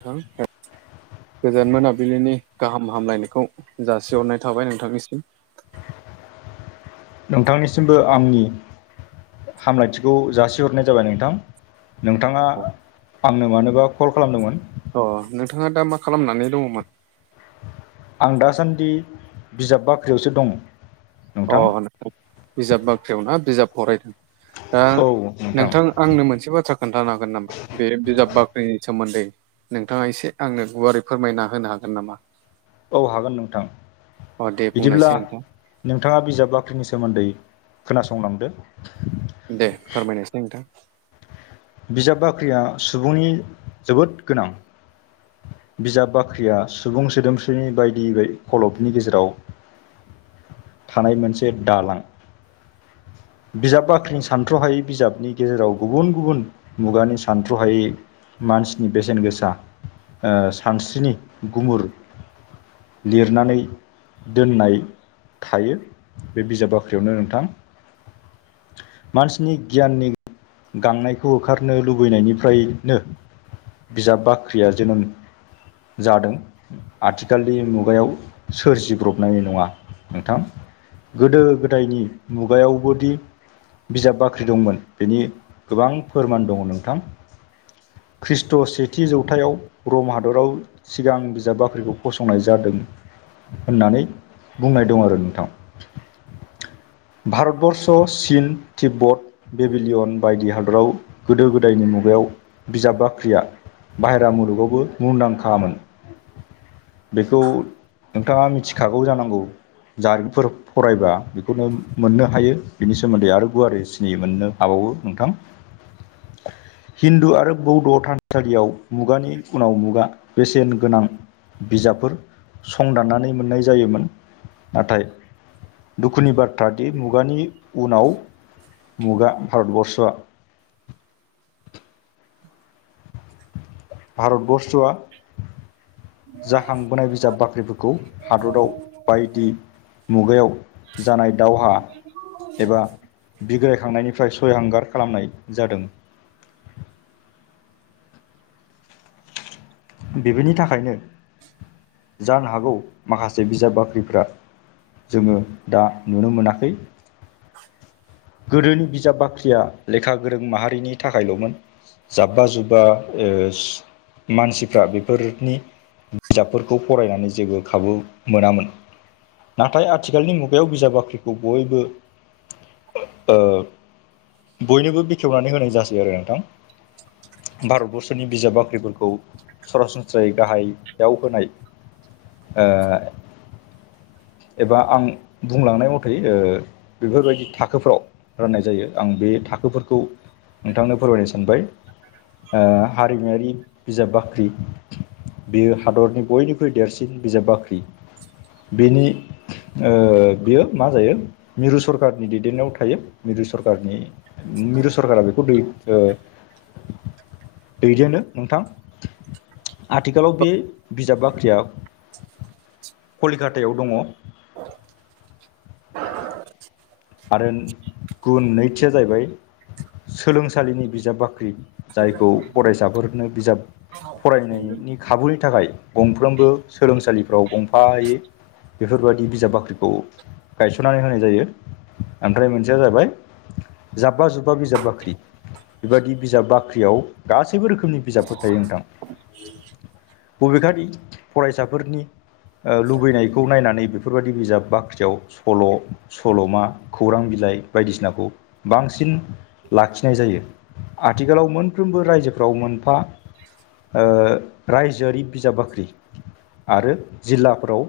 थां गोजोन मोनाबिलिनि गाहाम हामलायनायखौ जासिहरनाय थाबाय नोंथांनिसिम नोंथांनिसिमबो आंनि हामलायथिखौ जासिहरनाय जाबाय नोंथां नोंथाङा आंनो मानोबा कल खालामदोंमोन अ नोंथाङा दा मा खालामनानै दङमोन आं दासान्दि बिजाब बाख्रियावसो दं अ नोंथां नोंथ बिजाब बाख्रियाव ना बिजाब फरायदों दा नोंथां आंनो मोनसे बाथ्रा खोन्थानो हागोन नामा बे बिजाब बाख्रिनि सोमोन्दै नोंथाङा एसे आंनो गुवारै फोरमायना होनो हागोन नामा औ हागोन नोंथां अ दे बिदिब्ला बुंनायसै नोंथां नोंथाङा बिजाब बाख्रिनि सोमोन्दै खोनासंलांदो दे फोरमायनोसै नोंथां बिजाब बाख्रिया सुबुंनि जोबोद गोनां बिजाब बाख्रिया सुबुं सोदोमस्रिनि बायदि बाय खलबनि गेजेराव थानाय मोनसे दालां बिजाब बाख्रिं सानथ्र'हायै बिजाबनि गेजेराव गुबुन गुबुन मुगानि सानथ्र'हायै मानसिनि बेसेन गोसा ओ सानस्रिनि गुमुर लिरनानै दोननाय थायो बे बिजाब बाख्रियावनो नोंथां मानसिनि गियाननि गांनायखौ होखारनो लुबैनायनिफ्रायनो बिजाब बाख्रिया जोनोम जादों आथिखालनि मुगायाव सोरजिब्रबनाय नङा नोंथां गोदो गोदायनि मुगायावबोदि बिजाब बाख्रि दंमोन बेनि गोबां फोरमान दङ नोंथां खृष्ट सेथि जौथायाव रम हादराव सिगां बिजाब बाख्रिखौ फसंनाय जादों होननानै बुंनाय दं आरो नोंथां भारतबर्स चीन तिब्बत भेभेलियन बायदि हादराव गोदो गोदायनि मुगायाव बिजाब बाख्रिया बाहेरा मुलुगावबो मुंदांखामोन बेखौ नोंथाङा मिथिखागौ जानांगौ जारिफोर फरायबा बेखौनो मोननो हायो बिनि सोमोन्दै आरो गुवारै सिनि मोननो हाबावो नोंथां [unintelligible] हिन्दु आरो बौद्ध' थानसालियाव मुगानि उनाव मुगा बेसेन गोनां बिजाबफोर संदाननानै मोननाय जायोमोन नाथाय दुखुनि बाथ्रा दि मुगानि उनाव मुगा भारतबर्स आ भारतबर्स आ जाहांबोनाय बिजाब बाख्रिफोरखौ हादराव बायदि मुगायाव जानाय दावहा एबा बिग्रायखांनायनिफ्राय सयहांगार खालामनाय जादों बेफोरनि थाखायनो जानो हागौ माखासे बिजाब बाख्रिफा जोङो दा नुनो मोनाखै गोदोनि बिजाब बाख्रिया लेखा गोरों माहारिनि थाखायल'मोन जाब्बा जुब्बा ओ मानसि फ्रा बेफोरनि बिजाबफोरखौ फरायनानै जेबो खाबु मोनामोन नाथाय आथिखालनि मुगायाव बिजाब बाख्रिखौ बयबो ओ बयनोबो बेखेवनानै होनाय जासै आरो नोंथां भारतबर्सनि बिजाब बाख्रिफोरखौ सरासनस्रायै गाहायाव होनाय ओ एबा आं बुंलांनाय मथै ओ बेफोरबायदि थाखोफ्राव राननाय जायो आं बे थाखोफोरखौ नोंथांनो फोरमायनो सानबाय ओ हारिमायारि बिजाब बाख्रि बेयो हादरनि बयनिख्रुइ देरसिन बिजाब बाख्रि बेनि ओ बियो मा जायो मिरु सरखारारनि दैदेननायाव थायो मिरु सरकारनि मिरु सरकारा बेखौ दै ओ दैदेनो नोंथां आथिखालाव बे बिजाब बाख्रिया कलिकातायाव दङ आरो गुबुन नैथिया जाहैबाय सोलोंसालिनि बिजाब बाख्रि जायखौ फरायसाफोरनो बिजाब फरायनायनि खाबुनि थाखाय गंफ्रोमबो सोलोंसालिफ्राव गंफायै बेफोरबायदि बिजाब बाख्रिखौ गायसननानै होनाय जायो ओमफ्राय मोनसेया जाबाय जाब्बा जुब्बा बिजाब बाख्रि बेबायदि बिजाब बाख्रियाव गासैबो रोखोमनि बिजाबफोर थायो नोंथां बबेखानि फरायसाफोरनि ओ लुबैनायखौ नायनानै बेफोरबायदि बिजाब बाख्रियाव सल' सल'मा खौरां बिलाइ बायदिसिनाखौ बांसिन लाखिनाय जायो आथिखालाव मोनफ्रोमबो रायजोफ्राव मोनफा ओ रायजोआरि बिजाब बाख्रि आरो जिल्लाफोराव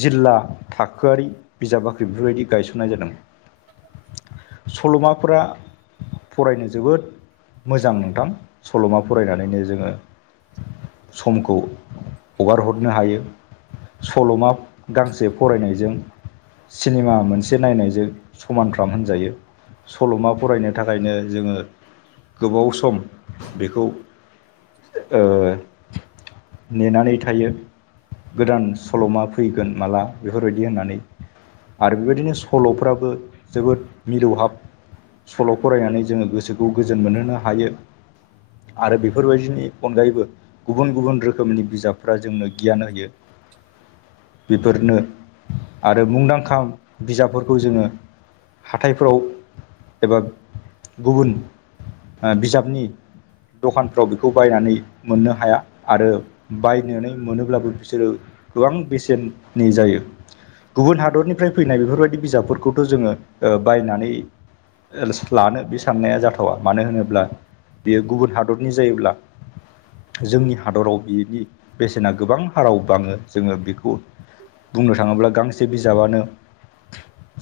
जिल्ला थाखोआरि बिजाबाख्रि बेफोरबायदि गायसननाय जादों सल'माफोरा फरायनो जोबोद मोजां मोनथां सल'मा फरायनानैनो जोङो समखौ हगार हरनो हायो सल'मा गांसे फरायनायजों सिनेमा मोनसे नायनायजों समानफ्राम होनजायो सल'मा फरायनो थाखायनो जोङो गोबाव सम बेखौ ओ नेनानै थायो गोदान सल'मा फैगोन माला बेफोरबायदि होननानै, आरो बेबायदिनो सल'फ्राबो जोबोद मिलौहाब सल फरायनानै जोङो गोसोखौ गोजोन मोनहोनो हायो। आरो बेफोरबायदिनि अनगायैबो, गुबुन गुबुन रोखोमनि बिजाबफ्रा जोंनो गियान होयो। बेफोरनो आरो मुंदांखा बिजाबफोरखौ जोङो हाथायफोराव एबा गुबुन ओ बिजाबनि दखानफ्राव बेखौ बायनानै मोननो हाया आरो बायनानै मोनोब्लाबो बिसोरो गोबां बेसेननि जायो गुबुन हादरनिफ्राय फैनाय बेफोरबायदि बिजाबफोरखौथ' जोङो बायनानै [unintelligible] लानो बे साननाया जाथावा मानो होनोब्ला बेयो गुबुन हादरनि जायोब्ला जोंनि हादराव बिनि बेसेना गोबां हाराव बाङो जोङो बेखौ बुंनो थाङोब्ला गांस बिजाबानो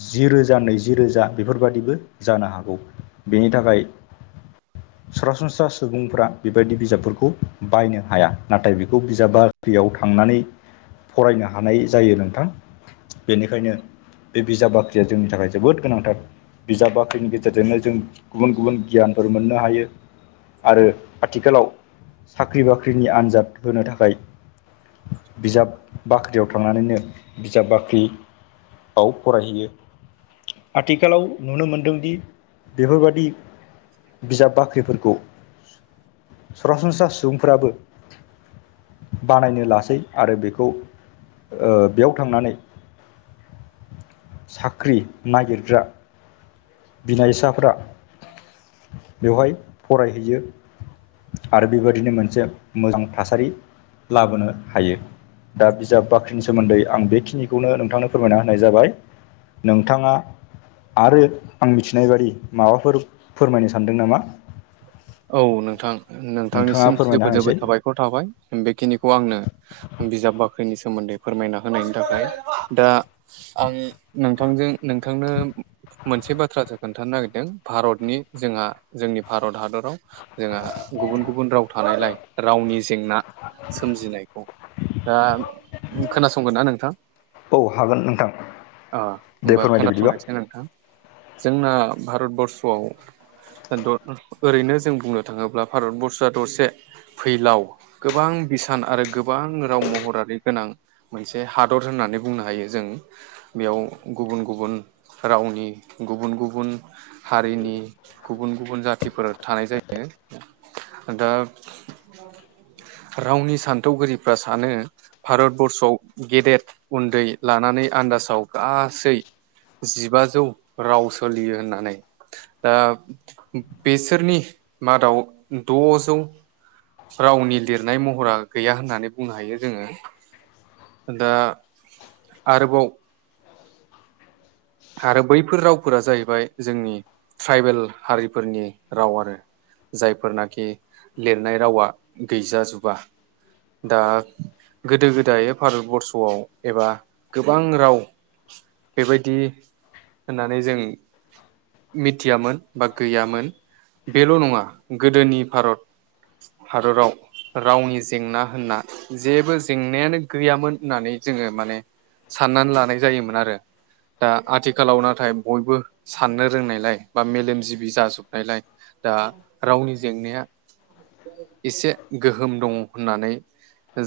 जि रोजा नैजि रोजा बेफोरबादिबो जानो हागौ बेनि थाखाय [inaudible] सरासनस्रा सुबुंफोरा बेबायदि बिजाबफोरखौ बायनो हाया नाथाय बेखौ बिजाबा साख्रियाव थांनानै फरायनो हानाय जायो नोंथां, बेनिखायनो बे बिजाब बाख्रिया जोंनि थाखाय जोबोद गोनांथार बिजाब बाख्रिनि गेजेरजोंनो जों गुबुन गुबुन गियानफोर मोननो हायो। आरो आथिखालाव साख्रि बाख्रिनि आन्जाद होनो थाखाय, बिजाब बाख्रियाव थांनानैनो बिजाब बाख फ्रिआव फरायहैयो, आथिखालाव नुनो मोनदोंदि बेफोरबादि, बिजाब बाख्रिफोरखौ सरासनस्रा सुबुंफोराबो, बानायनो लासै आरो बेखौ ओ बेयाव थांनानै, साख्रि नागिरग्रा बिनायसाफोरा, बेवहाय फरायहैयो आरो बेबायदिनो मोनसे मोजां थासारि लाबोनो हायो। दा बिजाब बाख्रिनि सोमोन्दै आं बेखिनिखौनो नोंथांनो, फोरमायना होनाय जाबाय नोंथाङा आरो आं मिथिनाय बादि माबाफोर फोरमायनो सानदों नामा? औ नोंथां नोंथाङा नोंथांनिसिम फोरमायना जोबोद जोबोद होनोसै साबायखर थाबाय बेखिनिखौ आंनो बिजाब बाख्रिनि सोमोन्दै फोरमायना होनायनि थाखाय दा आं नोंथांजों नोंथांनो मोनसे बाथ्रासों खोन्थानो नागिरदों भारतनि जोंहा जोंनि भारत हादराव जोंहा गुबुन गुबुन राव थानायलाय रावनि जेंना सोमजिनायखौ, दा खोनासंगोन ना नोंथां? औ हागोन नोंथां अ दे होमबा फोरमायदो बिदिबा खोनासंनासै नोंथां जोंना भारतबर्स'आव ओरैनो, जों बुंनो थाङोब्ला भारतबर्सआ दरसे फैलाव गोबां बिसान आरो गोबां राव महरारि गोनां मोनसे हादर होननानै बुंनो हायो जों, बेयाव गुबुन गुबुन रावनि गुबुन गुबुन हारिनि गुबुन गुबुन जाथिफोर थानाय जायो। दा रावनि सान्थौगिरिफ्रा सानो भारतबर्सआव गेदेर उन्दै लानानै आन्दाजाव गासै जिबाजौ राव सोलियो होननानै दा बेसोरनि मादाव द'जौ रावनि लिरनाय महरा गैया होननानै बुंनो हायो जोंङो। दा आरोबाव आरो बैफोर रावफोरा जाहैबाय जोंनि ट्राइबेल हारिफोरनि राव आरो जायफोरनाखि लिरनाय रावा गैजाजोबा दा गोदो गोदाय भारतबर्स'आव एबा गोबां राव बेबायदि होननानै जों मिथियामोन बा गैयामोन बेल' नङा गोदोनि भारत भारताव रावनि जेंना होनना जेबो जेंनायानो गैयामोन होननानै जोङो माने, साननानै लानाय जायोमोन आरो दा, आथिखालाव नाथाय बयबो साननो रोंनायलाय बा मेलेमजिबि जाजोबनायलाय, दा रावनि जेंनाया, एसे गोहोम दङ होननानै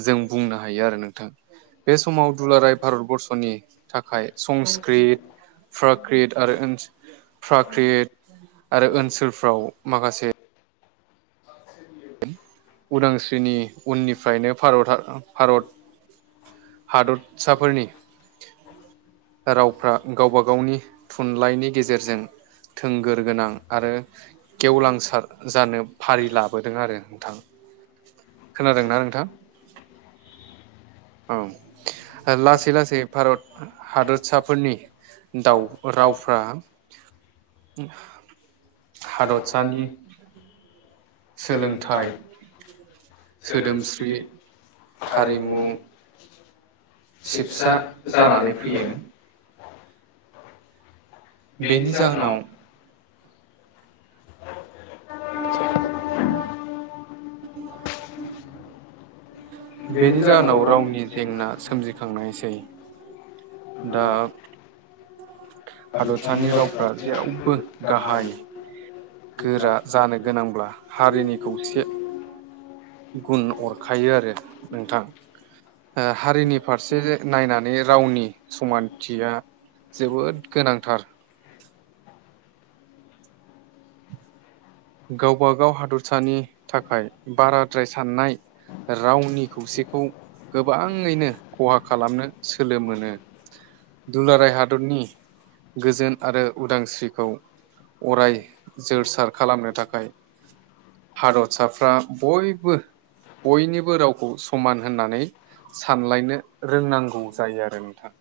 जों बुंनो हायो आरो नोंथां बे समाव दुलाराय भारत बरर्सनि थाखाय संस्कृत प्रक्रियेत आरो ओनस फ्राक्रित आरो ओनसोलफ्राव माखासे उदांस्रिनि उननिफ्रायनो भारता भारत हादरसाफोरनि रावफ्रा गावबा गावनि थुनलाइनि गेजेरजों थोंगोर गोनां आरो गेवलांसार जानो फारि लाबोदों आरो नोंथां। खोनादों ना नोंथां औ लासै लासै भारत हादोरसाफोरनि दाव रावफ्रा हादरसानि भारतसानि सोलोंथाइ सोदोमस्रि हारिमु सिफसा जानानै फैयो। बेनि जाहोनाव [inaudible] बेनि जाहोनाव रावनि जेंना सोमजि खांनायसै दा हादरसानि रावफ्रा जेरावबो गाहाय गोरा जानो गोनांब्ला हारिनि खौसे गुन अरखायो आरो नोंथां। हारिनि फारसे नायनानै रावनि समानथिया जोबोद गोनांथार। गावबागाव हादोरसानि थाखाय बाराद्राय साननाय रावनि खौसेखौ गोबाङैनो खहा खालामनो सोलो मोनो। दुलाराय हादरनि गोजोन आरो उदांस्रिखौ अराय जोर सार खालामनो थाखाय भारतसाफ्रा बयबो बयनिबो रावखौ समान होननानै सानलायनो रोंनांगौ जायो आरो नोंथां।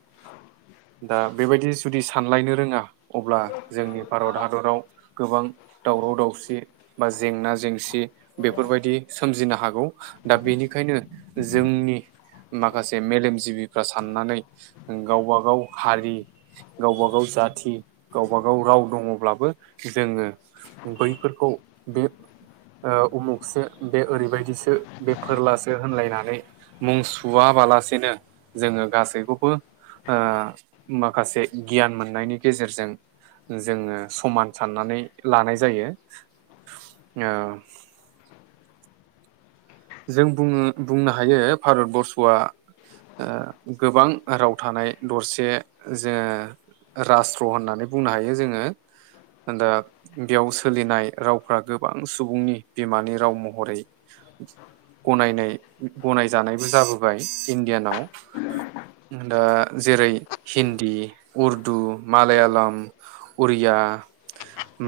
दा बेबायदि जुदि सानलायनो रोङा अब्ला जोंनि भारत हादराव गोबां दावराव दावसि बा जेंना जेंसि बेफोरबायदि सोमजिनो हागौ दा बेनिखायनो जोंनि माखासे मेलेमजिबिफ्रा साननानै गावबा गाव हारि गावबा गाव जाथि गावबाागाव राव दङब्लाबो जोङो बैफोर खौ बे उमुखसो बे ओरैबायदिसो बे फोरलासो होनलायनानै मुं सुवाबालासिनो जोङो गासैखौबो ओ माखासे गियान मोननायनि गेजेरजों जोंङो समान साननानै लानाय जायो। ओ जों बुंङो बुंनो हायो भारतबर्स आ ओ गोबां राव थानाय दरसे जोंङो रास्ट्र होननानै बुंनो हायो जोंङो। दा बेयाव सोलिनाय रावफ्रा गोबां सुबुंनि बिमानि राव महरै गनायनाय गनायजानायबो जाबोबाय इण्डियानाव दा जेरै हिन्दी उर्दु मालायालाम उरिया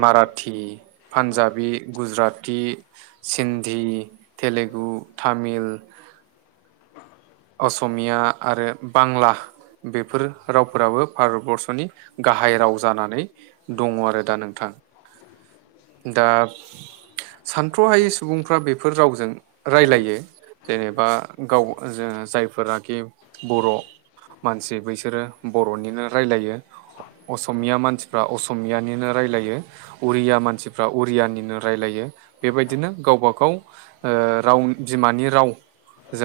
माराठी पान्जाबि गुजराती सिन्धी तेलेगु तामिल असमिया आरो बांला बेफोर रावफोराबो भारतबर्सनि गाहाय राव जानानै दङ आरो दा नोंथां दा सानथ्र'हायै सुबुंफ्रा बेफोर रावजों रायलायो जेनेबा गाव जायफोरनाखि बर' मानसि बैसोरो बर'निनो रायलायो असमिया मानसिफ्रा असमियानिनो रायलायो उरिया मानसि उरियानिनो रायलायो बेबायदिनो गावबाागाव राव बिमानि राव जों